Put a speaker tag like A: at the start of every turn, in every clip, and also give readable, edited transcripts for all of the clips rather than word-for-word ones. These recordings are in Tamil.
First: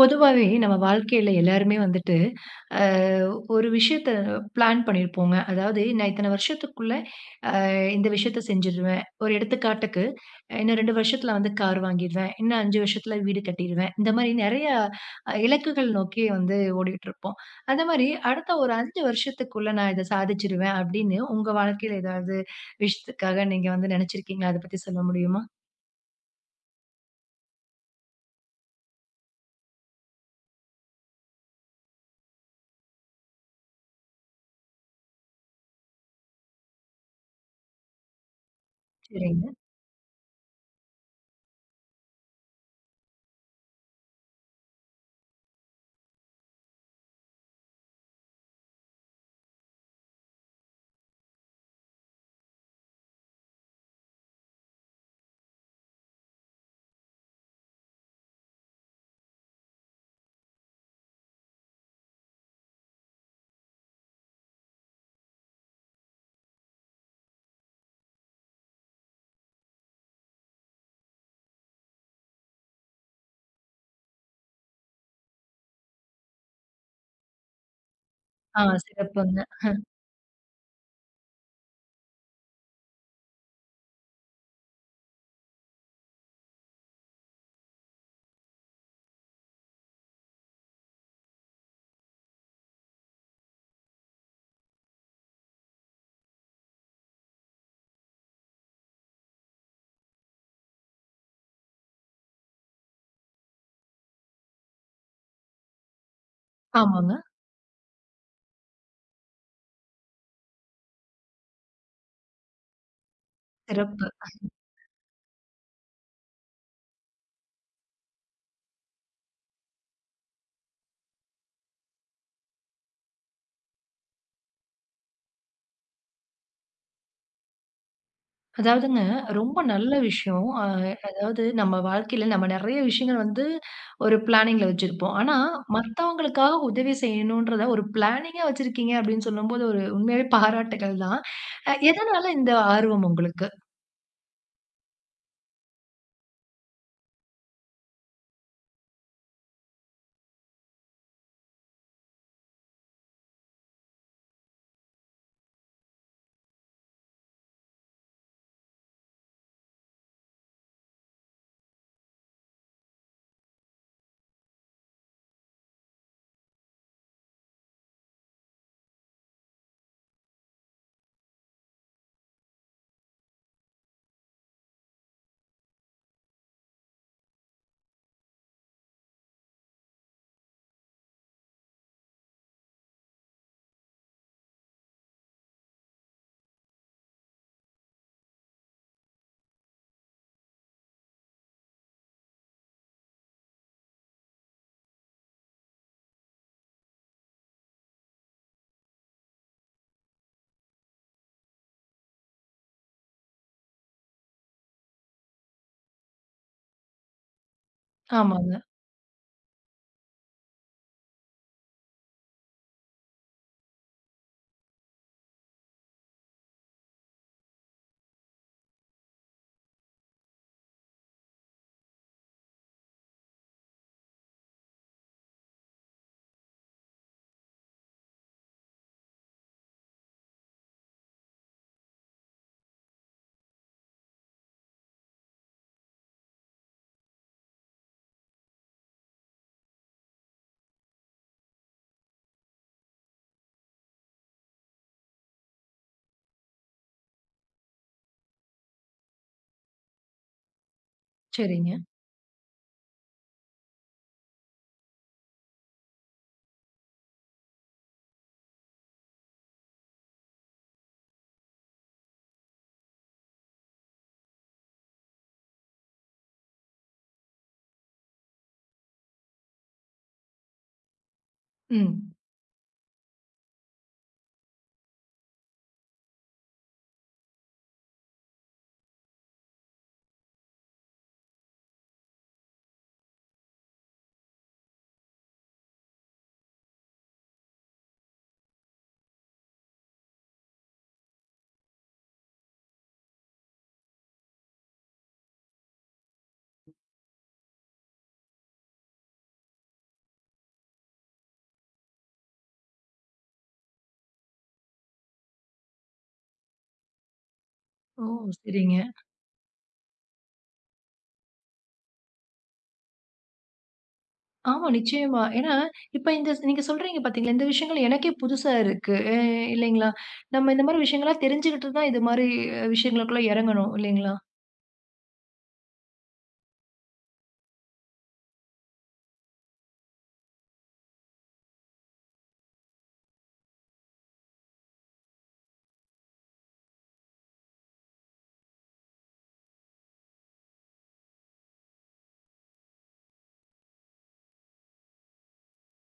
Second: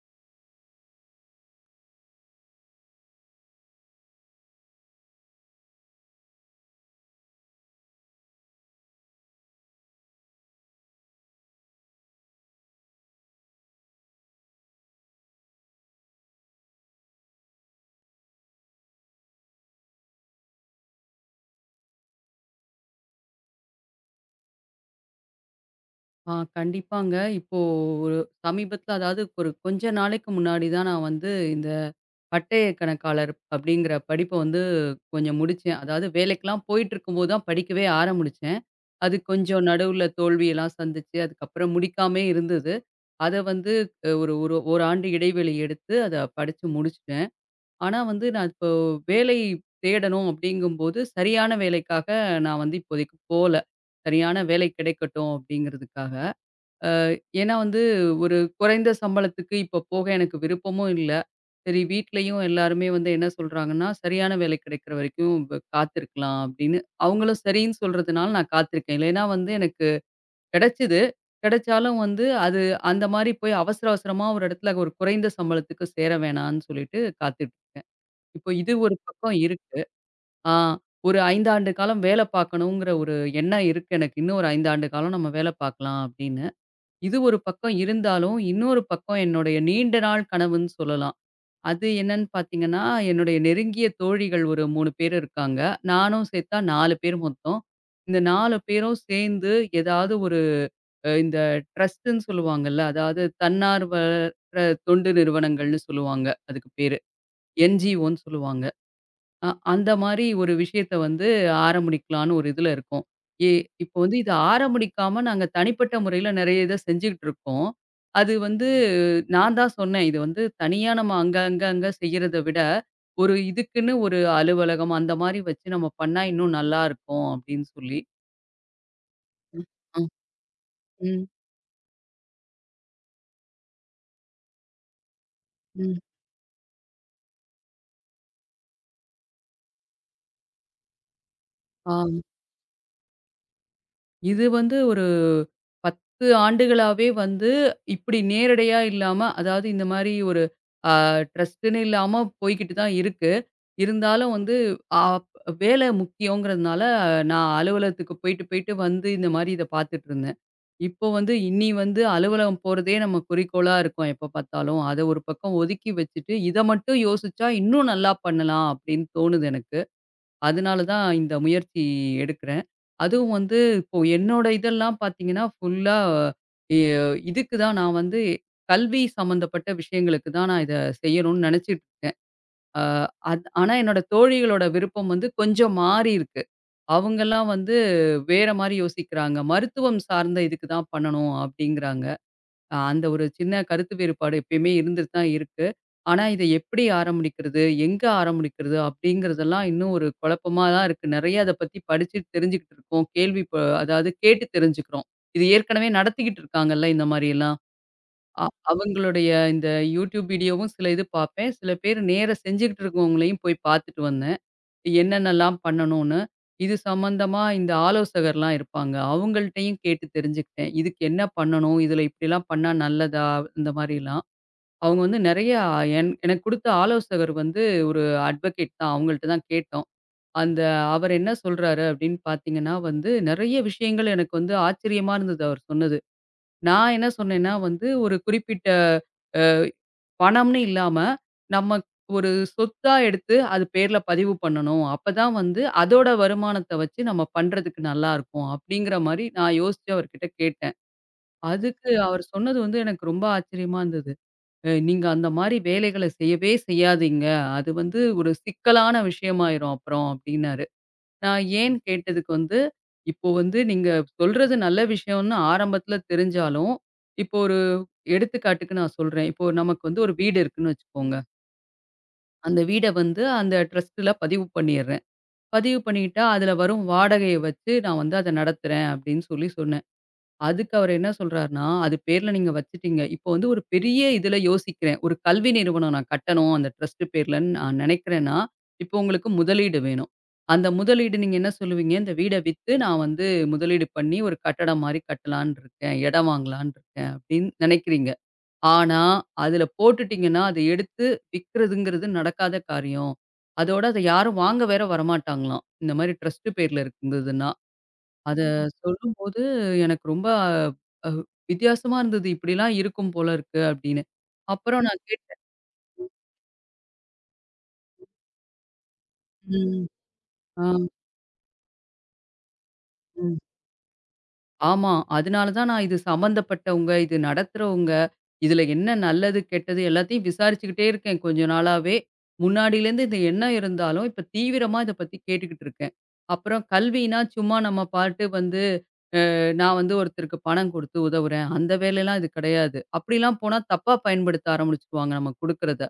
A: பொதுவாவே நம்ம வாழ்க்கையில எல்லாருமே வந்துட்டு, அ ஒரு விஷயத்த பிளான் பண்ணியிருப்போங்க. அதாவது நான் இத்தன வருஷத்துக்குள்ள அ இந்த விஷயத்த செஞ்சுருவேன். ஒரு எடுத்துக்காட்டுக்கு, இன்னும் 2 வருஷத்துல வந்து கார் வாங்கிருவேன். இன்னும் 5 வருஷத்துல வீடு கட்டிருவேன். இந்த மாரி நெறைய இலக்குகள் நோக்கி வந்து ஓடிக்கிட்டுருப்போம். அந்த மாரி அடுத்த ஒரு 5 வருஷத்துக்குள்ள நான் இத சாதிச்சுருவேன் அப்படின்னு உங்க வாழ்க்கையில ஏதாவது விஷயத்துக்காக நீங்க வந்து நெனச்சிருக்கீங்களா? அத பத்தி சொல்ல முடியுமா?
B: ஆ, கண்டிப்பாங்க. இப்போ ஒரு சமீபத்தில அதாவது ஒரு கொஞ்ச நாளைக்கு முன்னாடி தான் நான் வந்து இந்த பட்டய கணக்காளர் அப்படிங்கிற படிப்ப வந்து கொஞ்சம் முடிச்சேன். அதாவது வேலைக்கெல்லாம் போயிட்டுருக்கும்போது தான் படிக்கவே ஆரம்பிச்சேன். அது
A: சரிங்க.
B: கொஞ்சம் நடுவுல தோல்வியெல்லாம் சந்திச்சு, அதுக்கப்புறம் முடிக்காமயே இருந்தது. அத வந்து ஒரு ஒரு ஓராண்டு இடைவெளி எடுத்து அத படிச்சு முடிச்சுட்டேன். ஆனா வந்து நான் இப்போ வேலை தேடணும் அப்படிங்கும்போது, சரியான வேலைக்காக நான் வந்து இப்போதைக்கு போல. சரியான வேலை கிடைக்கட்டும் அப்படிங்கிறதுக்காக. ஏன்னா வந்து ஒரு குறைந்த சம்பளத்துக்கு இப்ப போக எனக்கு விருப்பமும் இல்ல. சரி வீட்லயும் எல்லாருமே வந்து என்ன சொல்றாங்கன்னா, "சரியான வேலை கிடைக்கிற வரைக்கும் காத்திருக்கலாம்" அப்படின்னு. அவங்களும் சரின்னு சொல்றதுனால நான் காத்திருக்கேன். இல்லைன்னா வந்து எனக்கு கிடைச்சது. கிடைச்சாலும் வந்து அது அந்த மாரி போய் அவசர அவசரமா ஒரு இடத்துல ஒரு குறைந்த சம்பளத்துக்கு சேர வேணான்னு சொல்லிட்டு காத்துட்டு இருக்கேன். இப்போ
A: ஆ,
B: இது ஒரு பக்கம்
A: சிறப்புங்க.
B: இருக்கு. ஆ, ஒரு 5 ஆண்டு காலம் வேலை பார்க்கணுங்கிற ஒரு எண்ணம் இருக்கு எனக்கு. "இன்னும் ஒரு 5 ஆண்டு காலம் நம்ம வேலை பார்க்கலாம்" அப்படின்னு. இது ஒரு பக்கம் இருந்தாலும், இன்னொரு பக்கம் என்னுடைய நீண்ட நாள் கனவுன்னு சொல்லலாம். அது என்னன்னு பார்த்தீங்கன்னா, என்னுடைய நெருங்கிய தோழிகள் ஒரு 3 பேர் இருக்காங்க. நானும் சேர்த்தா 4 பேர் மொத்தம். இந்த 4 பேரும் சேர்ந்து ஏதாவது ஒரு இந்த ட்ரஸ்ட்டுன்னு சொல்லுவாங்கல்ல, அதாவது தன்னார்வ அ தொண்டு நிறுவனங்கள்னு சொல்லுவாங்க. அதுக்கு பேரு.
A: ஆமாங்க.
B: என்ஜிஓன்னு சொல்லுவாங்க. அந்த மாரி ஒரு விஷயத்த வந்து ஆரம்பிக்கலான்னு ஒரு இதுல இருக்கோம். எ இப்போ
A: சிறப்பு.
B: வந்து இத ஆரம்பிக்காம நாங்க தனிப்பட்ட முறையில நெறைய இத செஞ்சுகிட்டு இருக்கோம். அது வந்து நான் தான் சொன்னேன். இது வந்து தனியா நம்ம அங்க, அங்க, அங்க செய்யறத விட, ஒரு இதுக்குன்னு ஒரு அலுவலகம் அந்த மாரி வச்சு நம்ம பண்ணா இன்னும் நல்லா இருக்கும் அப்படின்னு சொல்லி.
A: அதாவதுங்க, ரொம்ப நல்ல
B: அ.
A: விஷயம். அ
B: ம்.
A: அதாவது நம்ம வாழ்க்கையில நம்ம நெறைய விஷயங்கள் வந்து ஒரு பிளானிங்ல வச்சிருப்போம். ஆனா,
B: ம்.
A: மத்தவங்களுக்காக உதவி செய்யணுன்றத ஒரு பிளானிங்கா வச்சிருக்கீங்க அப்படின்னு சொல்லும்போது, ஒரு உண்மையாவே பாராட்டுக்கள் தான். அ
B: ஆ,
A: எதனால இந்த ஆர்வம் உங்களுக்கு?
B: இது வந்து ஒரு 10 ஆண்டுகளாவே வந்து இப்படி நேரடியா இல்லாம, அதாவது இந்த மாரி ஒரு அ ட்ரஸ்ட்டுன்னு இல்லாம போய்க்கிட்டு தான் இருக்கு. இருந்தாலும் வந்து அப் வேலை முக்கியங்கிறதுனால, நான் அலுவலகத்துக்கு போயிட்டு, போயிட்டு வந்து இந்த மாரி இத பார்த்துட்டு இருந்தேன். இப்போ வந்து இனி வந்து அலுவலகம் போறதே நம்ம குறிக்கோளா இருக்கோம் எப்ப பார்த்தாலும். அத ஒரு பக்கம் ஒதுக்கி வச்சுட்டு, இத மட்டும் யோசிச்சா இன்னும் நல்லா பண்ணலாம் அப்படின்னு தோணுது எனக்கு. அதனால தான் இந்த முயற்சி எடுக்கிறேன். அதுவும் வந்து இப்போ என்னோட இதெல்லாம் பார்த்தீங்கன்னா, ஃபுல்லா எ இதுக்கு தான் நான் வந்து கல்வி சம்மந்தப்பட்ட விஷயங்களுக்கு தான் நான் இத செய்யணும்னு நெனைச்சிட்டு இருக்கேன். அ அத் ஆனா என்னோட தோழிகளோட விருப்பம் வந்து கொஞ்சம் மாறி இருக்கு. அவங்கலாம் வந்து வேற மாரி யோசிக்கிறாங்க. மருத்துவம் சார்ந்த இதுக்கு தான் பண்ணணும் அப்டிங்கிறாங்க. அந்த ஒரு சின்ன கருத்து வேறுபாடு எப்பயுமே இருந்துட்டு தான் இருக்கு. ஆனா இத எப்டி ஆரம்பிக்கிறது? எங்க ஆரம்பிக்கிறது? அப்டிங்கிறதெல்லாம் இன்னும் ஒரு குழப்பமா தான் இருக்கு. நெறைய அத பத்தி படிச்சு தெரிஞ்சுக்கிட்டு இருக்கோம். கேள்வி ப அதாவது கேட்டு தெரிஞ்சுக்கிறோம். இது ஏற்கனவே நடத்திக்கிட்டு இருக்காங்கல்ல இந்த மாரியெல்லாம். அ
A: ஆமாங்க.
B: அவங்களுடைய இந்த யூடியூப் வீடியோவும் சில இது பார்ப்பேன். சில பேர் நேரா செஞ்சுகிட்டு இருக்கவங்களையும் போய் பார்த்துட்டு வந்தேன். என்னென்னலாம் பண்ணணும்னு. இது சம்மந்தமா இந்த ஆலோசகர்லாம் இருப்பாங்க. அவங்கள்ட்டயும் கேட்டு தெரிஞ்சுக்கிட்டேன். இதுக்கு என்ன பண்ணணும்? இதில இப்படிலாம் பண்ணா நல்லதா? இந்த மாரிலாம். அவங்க வந்து நெறையா எனக்கு குடுத்த ஆலோசகர் வந்து ஒரு அட்வொகேட் தான். அவங்கள்ட்ட தான் கேட்டோம். அந்த அவர் என்ன சொல்றாரு அப்படின்னு பார்த்தீங்கன்னா வந்து, நெறைய விஷயங்கள் எனக்கு வந்து ஆச்சரியமா இருந்தது அவர் சொன்னது. நான் என்ன சொன்னேன்னா வந்து, ஒரு குறிப்பிட்ட பணம்னு இல்லாம, நம்ம ஒரு சொத்தா எடுத்து அது பேர்ல பதிவு பண்ணணும். அப்பதான் வந்து அதோட வருமானத்த வச்சு நம்ம பண்றதுக்கு நல்லாருக்கும். அப்படிங்கிற மாரி நான் யோசிச்சு அவர்கிட்ட கேட்டேன்.
A: சரிங்க.
B: அதுக்கு அவர் சொன்னது வந்து எனக்கு ரொம்ப ஆச்சரியமா இருந்தது. நீங்க அந்த மாரி வேலைகள செய்யவே செய்யாதீங்க. அது வந்து ஒரு சிக்கலான விஷயமாயிரும் அப்புறம்" அப்படின்னாரு. நான் ஏன்னு கேட்டதுக்கு வந்து, இப்போ வந்து நீங்க சொல்றது நல்ல விஷயம்னு ஆரம்பத்துல தெரிஞ்சாலும், இப்போ ஒரு எடுத்துக்காட்டுக்கு நான் சொல்றேன். இப்போ நமக்கு வந்து ஒரு வீடு இருக்குன்னு வச்சுக்கோங்க.
A: ம்.
B: அந்த வீட வந்து அந்த ட்ரஸ்ட்ல பதிவு பண்ணிடுறேன். பதிவு பண்ணிட்டா, அதில வரும் வாடகைய வச்சு நான் வந்து அத நடத்துறேன் அப்படின்னு சொல்லி சொன்னேன். அதுக்கு அவரு என்ன சொல்றாருன்னா, "அது பேர்ல நீங்க வச்சுட்டீங்க. இப்போ வந்து ஒரு பெரிய இதுல யோசிக்கிறேன். ஒரு கல்வி நிறுவனம் நான் கட்டணும் அந்த ட்ரஸ்ட் பேர்லன்னு நான் நினைக்கிறேன்னா, இப்போ உங்களுக்கு முதலீடு வேணும். அந்த முதலீடு நீங்க என்ன சொல்லுவீங்க? இந்த வீட வித்து நான் வந்து முதலீடு பண்ணி ஒரு கட்டடம் மாரி கட்டலான்னு இருக்கேன். இடம் வாங்கலான்னு இருக்கேன்" அப்படின்னு நினைக்கிறீங்க. ஆனா, அதுல போட்டுட்டீங்கன்னா, அத எடுத்து விக்கிறதுங்கிறது நடக்காத காரியம். அதோட அத யாரும் வாங்க வேற வரமாட்டாங்களாம். இந்த மாரி ட்ரஸ்ட் பேர்ல இருந்ததுன்னா.
A: ஓ!
B: அத
A: சரிங்க.
B: சொல்லும்போது எனக்கு ரொம்ப அ வித்தியாசமா இருந்தது. இப்படிலாம் இருக்கும் போல இருக்கு அப்படின்னு.
A: ஆமா,
B: அப்புறம் நான்
A: நிச்சயமா.
B: கேட்டேன்.
A: ஏன்னா, இப்ப இந்த நீங்க சொல்றீங்க பார்த்தீங்களா, இந்த விஷயங்கள் எனக்கே புதுசா இருக்கு. அ
B: ம்.
A: இல்லைங்களா? நம்ம இந்த மாரி விஷயங்கள்லாம் தெரிஞ்சுக்கிட்டு தான் இது மாரி விஷயங்களுக்குள்ள
B: ஆ.
A: இறங்கணும் இல்லைங்களா?
B: ஆமா. அதனால தான் நான் இது சம்மந்தப்பட்டவங்க, இது நடத்துறவங்க, இதுல என்ன நல்லது, கெட்டது எல்லாத்தையும் விசாரிச்சுக்கிட்டே இருக்கேன் கொஞ்ச நாளாவே. முன்னாடியிலேருந்து இந்த எண்ணம் இருந்தாலும், இப்ப தீவிரமா இத பத்தி கேட்டுக்கிட்டு இருக்கேன். அப்புறம் கல்வினா சும்மா நம்ம பாட்டு வந்து நான் வந்து ஒருத்தருக்கு பணம் குடுத்து உதவுறேன். அந்த வேலைலாம் இது கிடையாது. அப்படிலாம் போனா தப்பா பயன்படுத்த ஆரம்பிச்சுருவாங்க நம்ம குடுக்குறத.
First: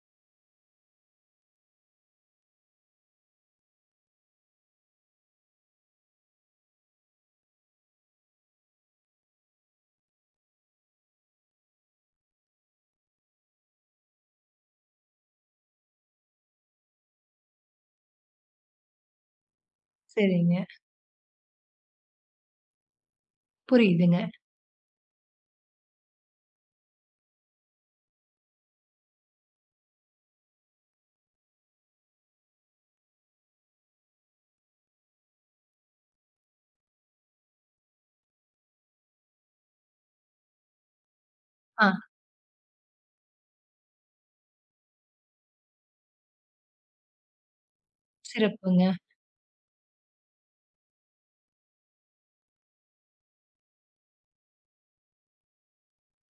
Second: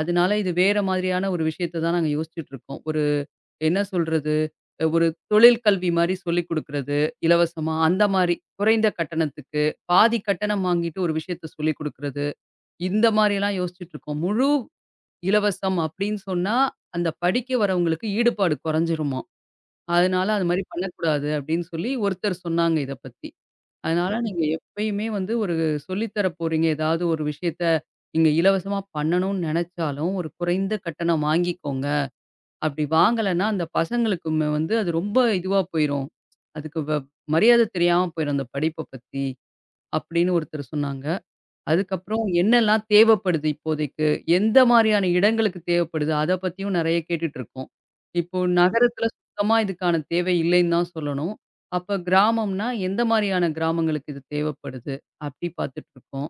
B: அதனால இது வேற மாதிரியான ஒரு விஷயத்த தான் நாங்க யோசிச்சுட்டு இருக்கோம். ஒரு என்ன சொல்றது? ஒரு தொழில் கல்வி மாரி சொல்லிக் குடுக்குறது, இலவசமா அந்த மாரி. குறைந்த கட்டணத்துக்கு, பாதி கட்டணம் வாங்கிட்டு ஒரு விஷயத்த சொல்லிக் குடுக்குறது. இந்த மாரியெல்லாம் யோசிச்சுட்டு இருக்கோம். முழு இலவசம் அப்படின்னு சொன்னா, அந்த படிக்க வரவங்களுக்கு ஈடுபாடு குறைஞ்சிருமாம். அதனால அது மாரி
A: சரிங்க.
B: பண்ணக்கூடாது அப்படின்னு சொல்லி ஒருத்தர் சொன்னாங்க இத பத்தி. அதனால
A: புரியுதுங்க.
B: நீங்க எப்பயுமே வந்து ஒரு சொல்லி தர போறீங்க, ஏதாவது ஒரு விஷயத்த நீங்க இலவசமா பண்ணணும்னு நெனச்சாலும், ஒரு குறைந்த கட்டணம் வாங்கிக்கோங்க. அப்படி வாங்கலன்னா, அந்த பசங்களுக்குமே வந்து அது ரொம்ப இதுவா போயிரும். அதுக்கு மரியாதை தெரியாம போயிரும் அந்த படிப்ப பத்தி. அப்படின்னு ஒருத்தர் சொன்னாங்க.
A: ஆ.
B: அதுக்கப்புறம் என்னெல்லாம் தேவைப்படுது இப்போதைக்கு? எந்த மாரியான இடங்களுக்கு தேவைப்படுது? அத பத்தியும் நெறைய கேட்டுட்டு இருக்கோம். இப்போ
A: சிறப்புங்க.
B: நகரத்துல சுத்தமா இதுக்கான தேவை இல்லைன்னு தான் சொல்லணும். அப்ப கிராமம்னா எந்த மாரியான கிராமங்களுக்கு இது தேவைப்படுது? அப்படி பார்த்துட்டு இருக்கோம்.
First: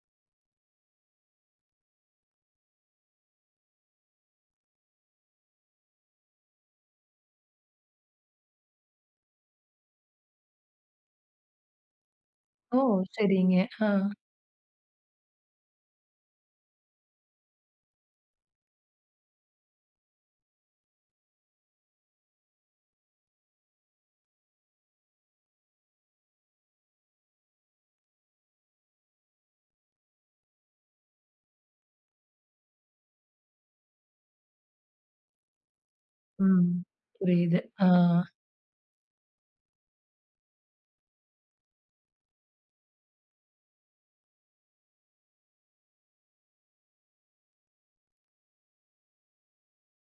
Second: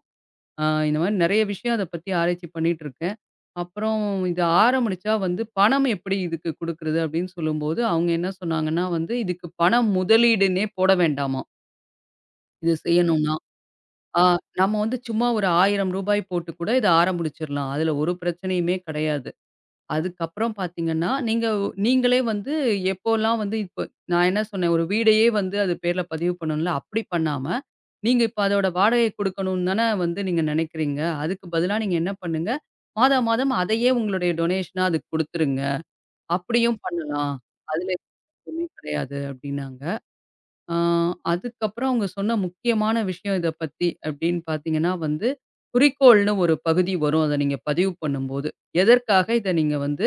B: ஆ, இந்த மாதிரி நெறைய விஷயம் அத பத்தி ஆராய்ச்சி பண்ணிட்டு இருக்கேன். அப்புறம் இது ஆரம்பிச்சா வந்து பணம் எப்படி இதுக்கு குடுக்குறது அப்படின்னு சொல்லும்போது, அவங்க என்ன சொன்னாங்கன்னா வந்து, "இதுக்கு பணம் முதலீடுன்னே போட வேண்டாமாம். இது
A: ஓ!
B: செய்யணும்னா.
A: சரிங்க. ஆ.
B: ஆ, நம்ம வந்து சும்மா ஒரு ரூ. 1000 போட்டு கூட இத ஆரம்பிச்சிரலாம். அதுல ஒரு பிரச்சனையுமே கிடையாது." அதுக்கப்புறம் பார்த்தீங்கன்னா, நீங்க நீங்களே வந்து எப்போலாம் வந்து இப்ப நான் என்ன சொன்னேன், ஒரு வீடையே வந்து அது பேர்ல பதிவு பண்ணணும்ல, அப்படி பண்ணாம, நீங்க இப்ப அதோட வாடகை குடுக்கணும்னு தானே வந்து நீங்க நெனைக்கிறீங்க. அதுக்கு பதிலா நீங்க என்ன பண்ணுங்க, மாதா மாதம் அதையே உங்களுடைய டொனேஷனா அதுக்கு குடுத்துருங்க.
A: ம்.
B: அப்படியும் பண்ணலாம்.
A: புரியுது. ஆ.
B: அதுல எதுவுமே கிடையாது" அப்படின்னாங்க. ஆ, அதுக்கப்புறம் அவங்க சொன்ன முக்கியமான விஷயம் இத பத்தி அப்படின்னு பார்த்தீங்கன்னா வந்து, குறிக்கோள்னு ஒரு பகுதி வரும். அத நீங்க பதிவு பண்ணும்போது. எதற்காக இத நீங்க வந்து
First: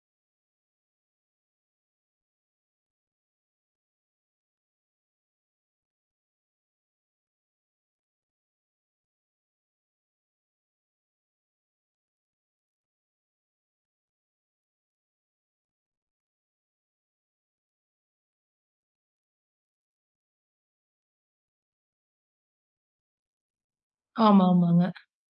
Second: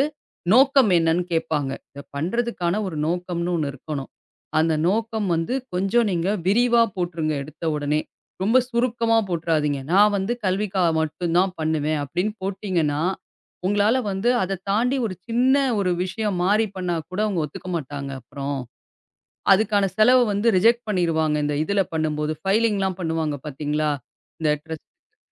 B: நோக்கம் என்னன்னு கேட்பாங்க. இத பண்றதுக்கான ஒரு நோக்கம்னு ஒண்ணு இருக்கணும். அந்த நோக்கம் வந்து கொஞ்சம் நீங்க விரிவா போட்ருங்க எடுத்த உடனே. ரொம்ப சுருக்கமா போட்றாதீங்க. நான் வந்து கல்விக்காக மட்டும் தான் பண்ணுவேன் அப்படின்னு போட்டீங்கன்னா, உங்களால வந்து அத தாண்டி ஒரு சின்ன ஒரு விஷயம் மாறி பண்ணா கூட அவங்க ஒத்துக்க மாட்டாங்க அப்புறம். அதுக்கான செலவ வந்து ரிஜெக்ட் பண்ணிருவாங்க. இந்த இதுல பண்ணும்போது, ஃபைலிங்லாம் பண்ணுவாங்க பார்த்தீங்களா?
A: ஆமா,
B: இந்த
A: ஆமாங்க.
B: ட்ரஸ்ட்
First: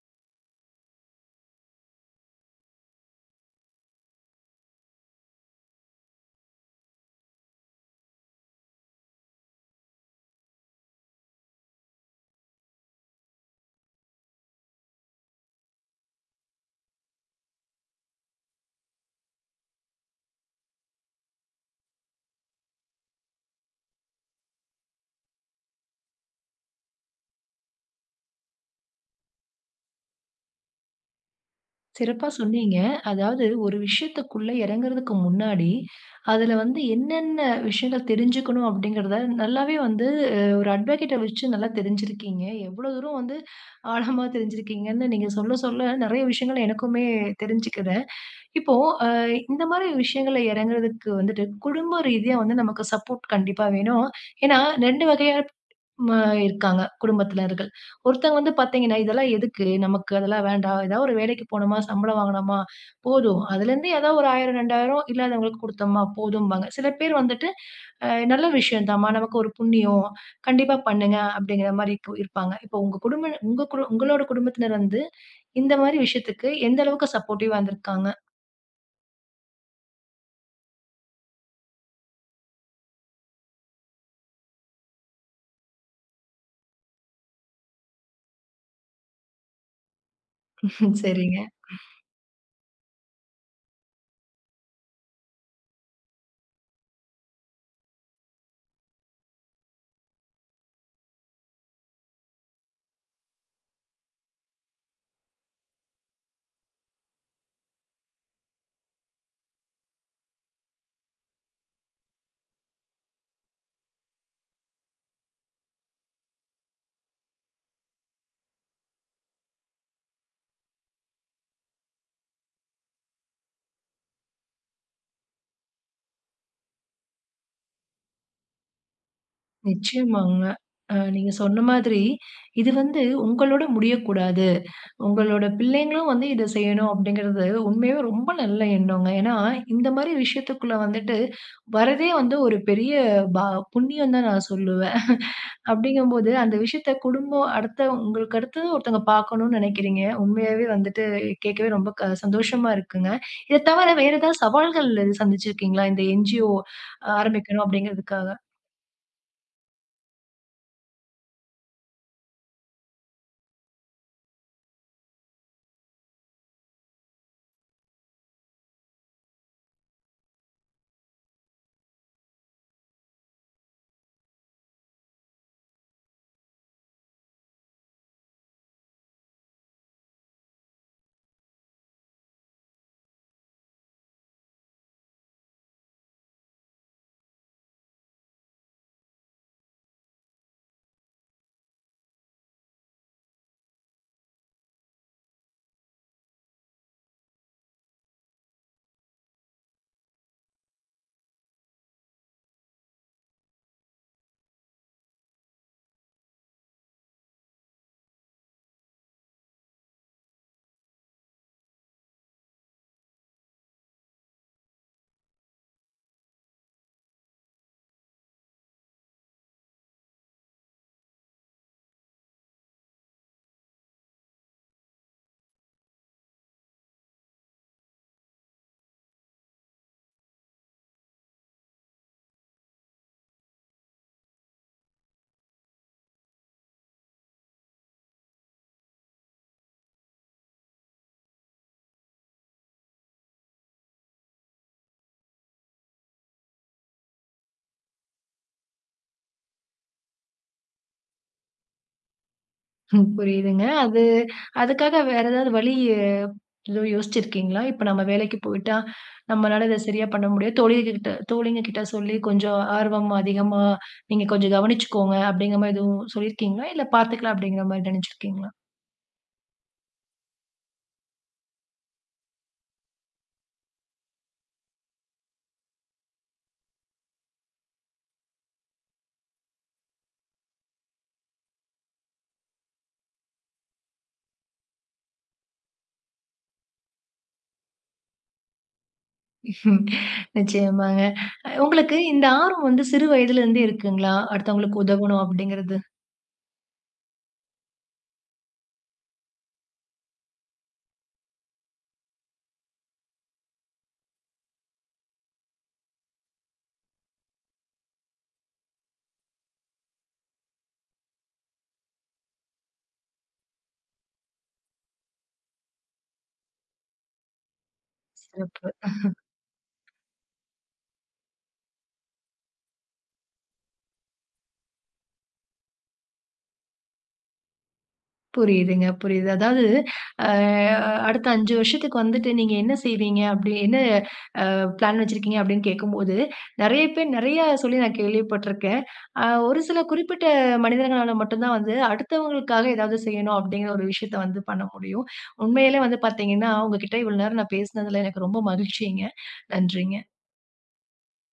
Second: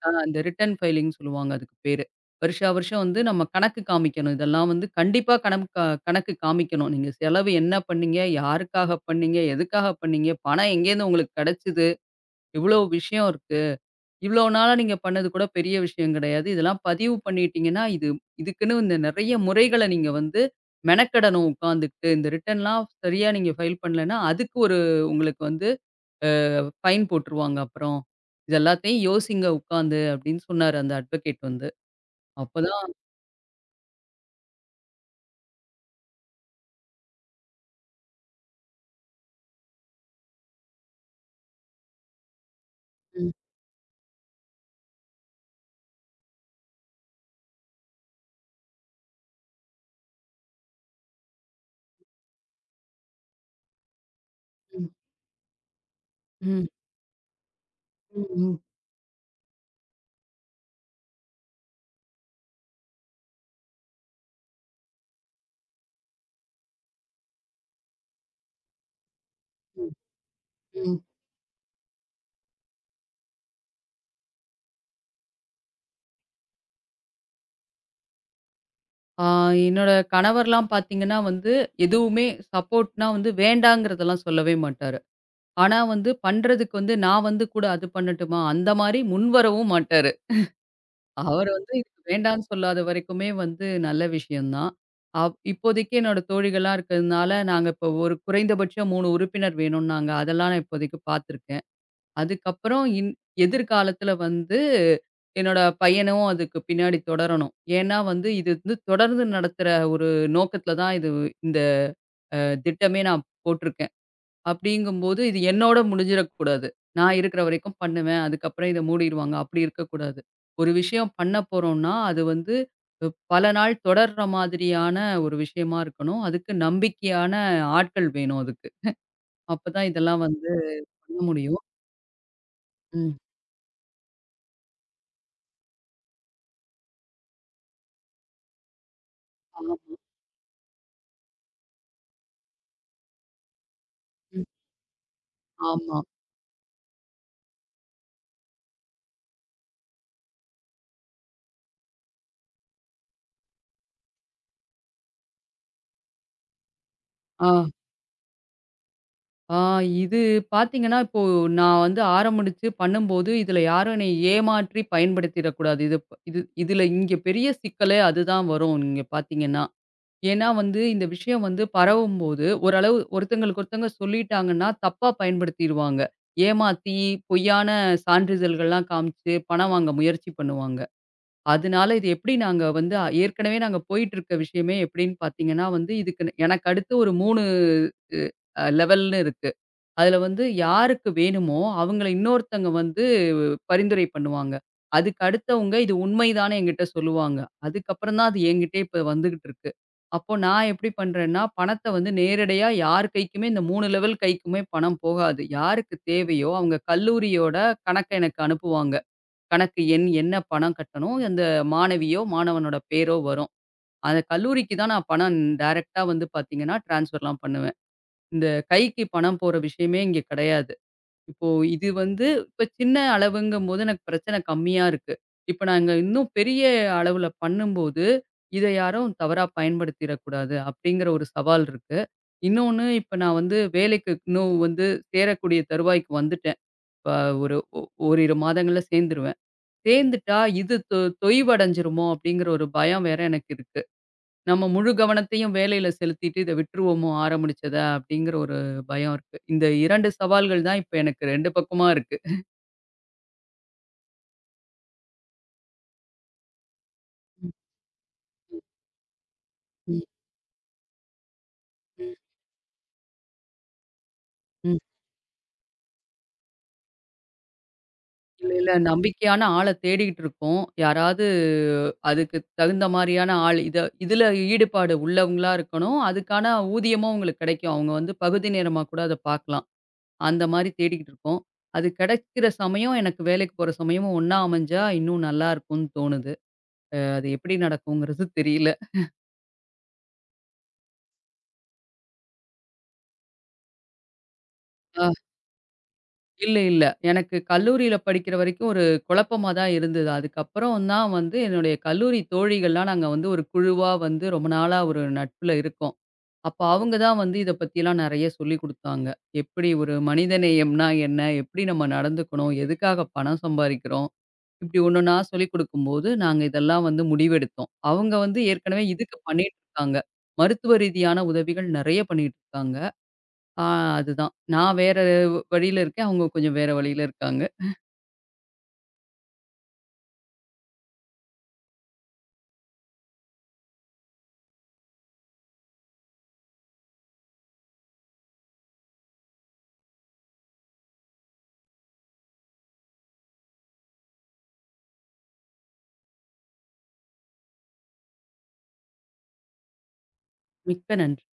B: ஆ, இந்த ரிட்டர்ன் ஃபைலிங்ன்னு சொல்லுவாங்க அதுக்கு பேரு. வருஷா வருஷம் வந்து நம்ம கணக்கு காமிக்கணும். இதெல்லாம் வந்து கண்டிப்பா கணம் க கணக்கு காமிக்கணும். நீங்க செலவு என்ன பண்ணீங்க? யாருக்காக பண்ணீங்க? எதுக்காக பண்ணீங்க? பணம் எங்கேருந்து உங்களுக்கு கெடைச்சது? இவ்வளோ விஷயம் இருக்கு. இவ்வளோ நாளா நீங்க பண்ணது கூட பெரிய விஷயம் கிடையாது. இதெல்லாம் பதிவு பண்ணிட்டீங்கன்னா, இது இதுக்குன்னு இந்த நெறைய முறைகள நீங்க வந்து மெனக்கெடணும் உட்காந்துக்கிட்டு. இந்த ரிட்டர்ன்லாம் சரியா நீங்க ஃபைல் பண்ணலன்னா, அதுக்கு ஒரு உங்களுக்கு வந்து அ ஃபைன் போட்டுருவாங்க அப்புறம். இது எல்லாத்தையும் யோசிங்க உட்காந்து அப்படின்னு சொன்னாரு அந்த அட்வொகேட் வந்து.
A: சிறப்பா சொன்னீங்க.
B: அப்பதான்.
A: அதாவது ஒரு விஷயத்துக்குள்ள இறங்குறதுக்கு முன்னாடி, அதுல வந்து என்னென்ன விஷயங்கள் தெரிஞ்சுக்கணும் அப்படிங்கிறத நல்லாவே வந்து ஒரு அட்வொகேட்ட வச்சு நல்லா தெரிஞ்சிருக்கீங்க. எவ்வளோ தூரம்
B: ம்,
A: வந்து ஆழமா தெரிஞ்சிருக்கீங்கன்னு நீங்க சொல்ல சொல்ல நெறைய விஷயங்கள் எனக்குமே தெரிஞ்சுக்கிறேன். இப்போ அ இந்த மாரி விஷயங்கள்ல இறங்குறதுக்கு வந்துட்டு குடும்ப ரீதியா வந்து நமக்கு சப்போர்ட் கண்டிப்பா வேணும். ஏன்னா
B: ம்,
A: 2 வகையா ம
B: ம்,
A: இருக்காங்க குடும்பத்தினர்கள்.
B: ம்,
A: ஒருத்தவங்க வந்து
B: ம்,
A: பார்த்தீங்கன்னா, "இதெல்லாம் எதுக்கு? நமக்கு அதெல்லாம் வேண்டாம். ஏதாவது ஒரு வேலைக்கு போனோமா, சம்பளம் வாங்குனோமா போதும். அதுலேருந்து ஏதோ ஒரு 1000, 2000 இல்லாதவங்களுக்கு குடுத்தோமா போதும்பாங்க." சில பேர் வந்துட்டு, நல்ல விஷயம் தாம்மா. நமக்கு ஒரு
B: ம்.
A: புண்ணியம். கண்டிப்பா
B: ம்.
A: பண்ணுங்க." அப்படிங்கிற மாரி இக்கு இருப்பாங்க. இப்போ உங்களோட குடும்பத்தினர் வந்து இந்த மாரி விஷயத்துக்கு எந்த அளவுக்கு சப்போர்ட்டிவா இருந்திருக்காங்க?
B: ஆ, என்னோட கணவர்லாம் பார்த்தீங்கன்னா வந்து, எதுவுமே சப்போர்ட்னா வந்து வேண்டாங்கிறதெல்லாம் சொல்லவே மாட்டாரு. ஆனா வந்து பண்றதுக்கு வந்து நான் வந்து கூட அது பண்ணட்டுமா? அந்த மாரி முன்வரவும் மாட்டாரு.
A: ம், சரிங்க.
B: அவர் வந்து இதுக்கு வேண்டான்னு சொல்லாத வரைக்குமே வந்து நல்ல விஷயம் தான். இப்போதைக்கு என்னோட தோழிகள்லாம் இருக்கிறதுனால, நாங்க இப்போ ஒரு குறைந்தபட்சம் 3 உறுப்பினர் வேணும்னாங்க. அதெல்லாம் நான் இப்போதைக்கு பார்த்துருக்கேன். அதுக்கப்புறம் எதிர்காலத்தில வந்து என்னோட பையனும் அதுக்கு பின்னாடி தொடரணும். ஏன்னா வந்து இது வந்து தொடர்ந்து நடத்துற ஒரு நோக்கத்தில தான் இது இந்த அ திட்டமே நான் போட்டிருக்கேன். அப்படிங்கும்போது இது என்னோட முடிஞ்சிடக்கூடாது. நான் இருக்கிற வரைக்கும் பண்ணுவேன். அதுக்கப்புறம் இத மூடிருவாங்க. அப்படி இருக்கக்கூடாது. ஒரு விஷயம் பண்ண போறோம்னா, அது வந்து அ பல நாள் தொடர்ற மாதிரியான ஒரு விஷயமா இருக்கணும். அதுக்கு நம்பிக்கையான ஆட்கள் வேணும் அதுக்கு. அப்பதான் இதெல்லாம்
A: நிச்சயமாங்க.
B: வந்து
A: அ
B: பண்ண
A: நீங்க சொன்ன
B: முடியும்.
A: மாதிரி, இது வந்து
B: ம்.
A: உங்களோட முடியக்கூடாது. உங்களோட பிள்ளைங்களும் வந்து இத செய்யணும் அப்படிங்கிறது உண்மையாவே ரொம்ப நல்ல எண்ணங்க. ஏன்னா,
B: ஆமா.
A: இந்த மாரி விஷயத்துக்குள்ள வந்துட்டு வரதே வந்து ஒரு பெரிய பா புண்ணியம் தான்
B: ம்.
A: நான் சொல்லுவேன்.
B: ஆமா.
A: அப்படிங்கும்போது அந்த விஷயத்த குடும்பம் அடுத்த உங்களுக்கு அடுத்தது ஒருத்தவங்க பார்க்கணும்னு நினைக்கிறீங்க. உண்மையாவே வந்துட்டு கேட்கவே ரொம்ப சந்தோஷமா இருக்குங்க. இத தவிர வேற ஏதாவது சவால்கள் சந்திச்சிருக்கீங்களா? இந்த என்ஜிஓ
B: ஆ.
A: ஆரம்பிக்கணும் அப்படிங்கிறதுக்காக?
B: ஆ இது பார்த்தீங்கன்னா, இப்போ நான் வந்து ஆரம்பிச்சு பண்ணும்போது, இதுல யாரும் என்னை ஏமாற்றி பயன்படுத்திறக்கூடாது. இது இதுல இங்க பெரிய சிக்கலே அதுதான் வரும். நீங்க பார்த்தீங்கன்னா. ஏன்னா வந்து இந்த விஷயம் வந்து பரவும்போது ஓரளவு ஒருத்தங்களுக்கு ஒருத்தங்க சொல்லிட்டாங்கன்னா தப்பா பயன்படுத்திடுவாங்க. ஏமாத்தி பொய்யான சான்றிதழ்கள்லாம் காமிச்சு பணம் வாங்க முயற்சி பண்ணுவாங்க. அதனால இது எப்படி நாங்க வந்து ஏற்கனவே நாங்க போயிட்டு இருக்க விஷயமே எப்படின்னு பார்த்தீங்கன்னா வந்து இதுக்கு எனக்கு அடுத்து ஒரு 3 லெவல்னு இருக்கு. அதுல வந்து யாருக்கு வேணுமோ, அவங்கள இன்னொருத்தங்க வந்து பரிந்துரை பண்ணுவாங்க. அதுக்கு அடுத்தவங்க இது உண்மைதான்னு என்கிட்ட சொல்லுவாங்க. அதுக்கப்புறம் தான் அது என்கிட்டயே இப்ப வந்துகிட்டு இருக்கு. அப்போ நான் எப்படி பண்றேன்னா, பணத்த வந்து நேரடியா யார் கைக்குமே இந்த 3 லெவல் கைக்குமே பணம் போகாது. யாருக்கு தேவையோ அவங்க கல்லூரியோட கணக்க எனக்கு அனுப்புவாங்க. கணக்கு எண் என்ன பணம் கட்டணும், அந்த மாணவியோ, மாணவனோட பேரோ வரும். அந்த கல்லூரிக்கு தான் நான் பணம் டைரக்ட்டா வந்து பார்த்தீங்கன்னா, ட்ரான்ஸ்ஃபர்லாம் பண்ணுவேன். இந்த கைக்கு பணம் போற விஷயமே இங்க கிடையாது. இப்போ இது வந்து இப்ப சின்ன அளவுங்கும்போது எனக்கு பிரச்சனை கம்மியா இருக்கு. இப்ப நாங்க இன்னும் பெரிய அளவுல பண்ணும்போது, இத யாரும் தவறா பயன்படுத்திறக்கூடாது அப்படிங்கிற ஒரு சவால் இருக்கு. இன்னொன்னு இப்ப நான் வந்து வேலைக்கு இன்னும் வந்து சேரக்கூடிய தருவாய்க்கு வந்துட்டேன். இப்ப ஒரு ஒ ஓரிரு மாதங்கள்ல சேர்ந்துருவேன். சேர்ந்துட்டா இது தொய்வடைஞ்சிருமோ அப்படிங்கிற ஒரு பயம் வேற எனக்கு இருக்கு. நம்ம முழு கவனத்தையும் வேலையில செலுத்திட்டு இத விட்டுருவோமோ ஆரம்பிச்சத அப்படிங்கிற ஒரு பயம் இருக்கு. இந்த 2 சவால்கள் தான் இப்ப எனக்கு 2 பக்கமா இருக்கு.
A: ம். புரியுதுங்க. அதுக்காக வேற ஏதாவது வழி எதுவும்
B: ம்,
A: யோசிச்சிருக்கீங்களா? இப்ப நம்ம வேலைக்கு போயிட்டா, நம்மளால இத
B: ம்,
A: சரியா பண்ண முடியாது. தோழிங்க கிட்ட
B: ம்,
A: சொல்லி கொஞ்சம் ஆர்வம் அதிகமா நீங்க கொஞ்சம்
B: ம்.
A: கவனிச்சுக்கோங்க அப்படிங்கிற மாரி எதுவும் சொல்லியிருக்கீங்களா? இல்ல பார்த்துக்கலாம் அப்படிங்கிற மாரி நினைச்சிருக்கீங்களா?
B: இல்ல, இல்ல. நம்பிக்கையான ஆள தேடிக்கிட்டு இருக்கோம். யாராவது அதுக்கு தகுந்த மாரியான ஆள். இத இதுல ஈடுபாடு உள்ளவங்களா இருக்கணும். அதுக்கான ஊதியமும் அவங்களுக்கு கிடைக்கும். அவங்க வந்து பகுதி நேரமா கூட அத பார்க்கலாம். அந்த மாரி தேடிக்கிட்டு இருக்கோம். அது கிடைக்கிற சமயம், எனக்கு வேலைக்கு போற சமயமும் ஒண்ணா அமைஞ்சா, இன்னும் நல்லா இருக்கும்னு தோணுது. அது எப்படி நடக்குங்கிறது தெரியல.
A: ம், நிச்சயமாங்க. அ உங்களுக்கு இந்த ஆர்வம் வந்து சிறு வயதிலிருந்தே இருக்குங்களா? அடுத்தவங்களுக்கு உதவணும் அப்படிங்கிறது?
B: இல்ல, இல்ல. எனக்கு கல்லூரியில படிக்கிற வரைக்கும் ஒரு குழப்பமா தான் இருந்தது. அதுக்கப்புறம் தான் வந்து என்னுடைய கல்லூரி தோழிகள்லாம் நாங்க வந்து ஒரு குழுவா வந்து ரொம்ப நாளா ஒரு நட்புல இருக்கோம். அப்ப அவங்க தான் வந்து இத பத்திலாம் நெறைய சொல்லிக் குடுத்தாங்க. எப்படி ஒரு மனிதநேயம்னா என்ன? எப்படி நம்ம நடந்துக்கணும்? எதுக்காக பணம் சம்பாரிக்கிறோம்? இப்படி ஒன்னொன்னா சொல்லிக் குடுக்கும்போது, நாங்க இதெல்லாம் வந்து முடிவெடுத்தோம். அவங்க வந்து
A: சிறப்பு.
B: ஏற்கனவே இதுக்கு பண்ணிட்டு இருக்காங்க. மருத்துவ ரீதியான உதவிகள் நெறைய பண்ணிட்டு இருக்காங்க. ஆ, அதுதான். நான் வேற வழியில இருக்கேன். அவங்க கொஞ்சம் வேற வழியில இருக்காங்க.
A: புரியுதுங்க, புரியுது. அதாவது, அ அடுத்த 5 வருஷத்துக்கு வந்துட்டு நீங்க என்ன செய்வீங்க? அப்படி என்ன பிளான் வச்சிருக்கீங்க அப்படின்னு கேட்கும்போது, நெறைய பேர் நெறைய சொல்லி நான் கேள்விப்பட்டுருக்கேன். அ ஒரு சில குறிப்பிட்ட மனிதர்களால மட்டும் தான் வந்து அடுத்தவங்களுக்காக ஏதாவது செய்யணும் அப்படிங்கிற ஒரு விஷயத்த வந்து பண்ண முடியும். உண்மையிலே வந்து பார்த்தீங்கன்னா, உங்ககிட்ட இவ்வளோ நேரம் நான் பேசினதுல எனக்கு ரொம்ப மகிழ்ச்சிங்க. நன்றிங்க.
B: மிக்க நன்றி.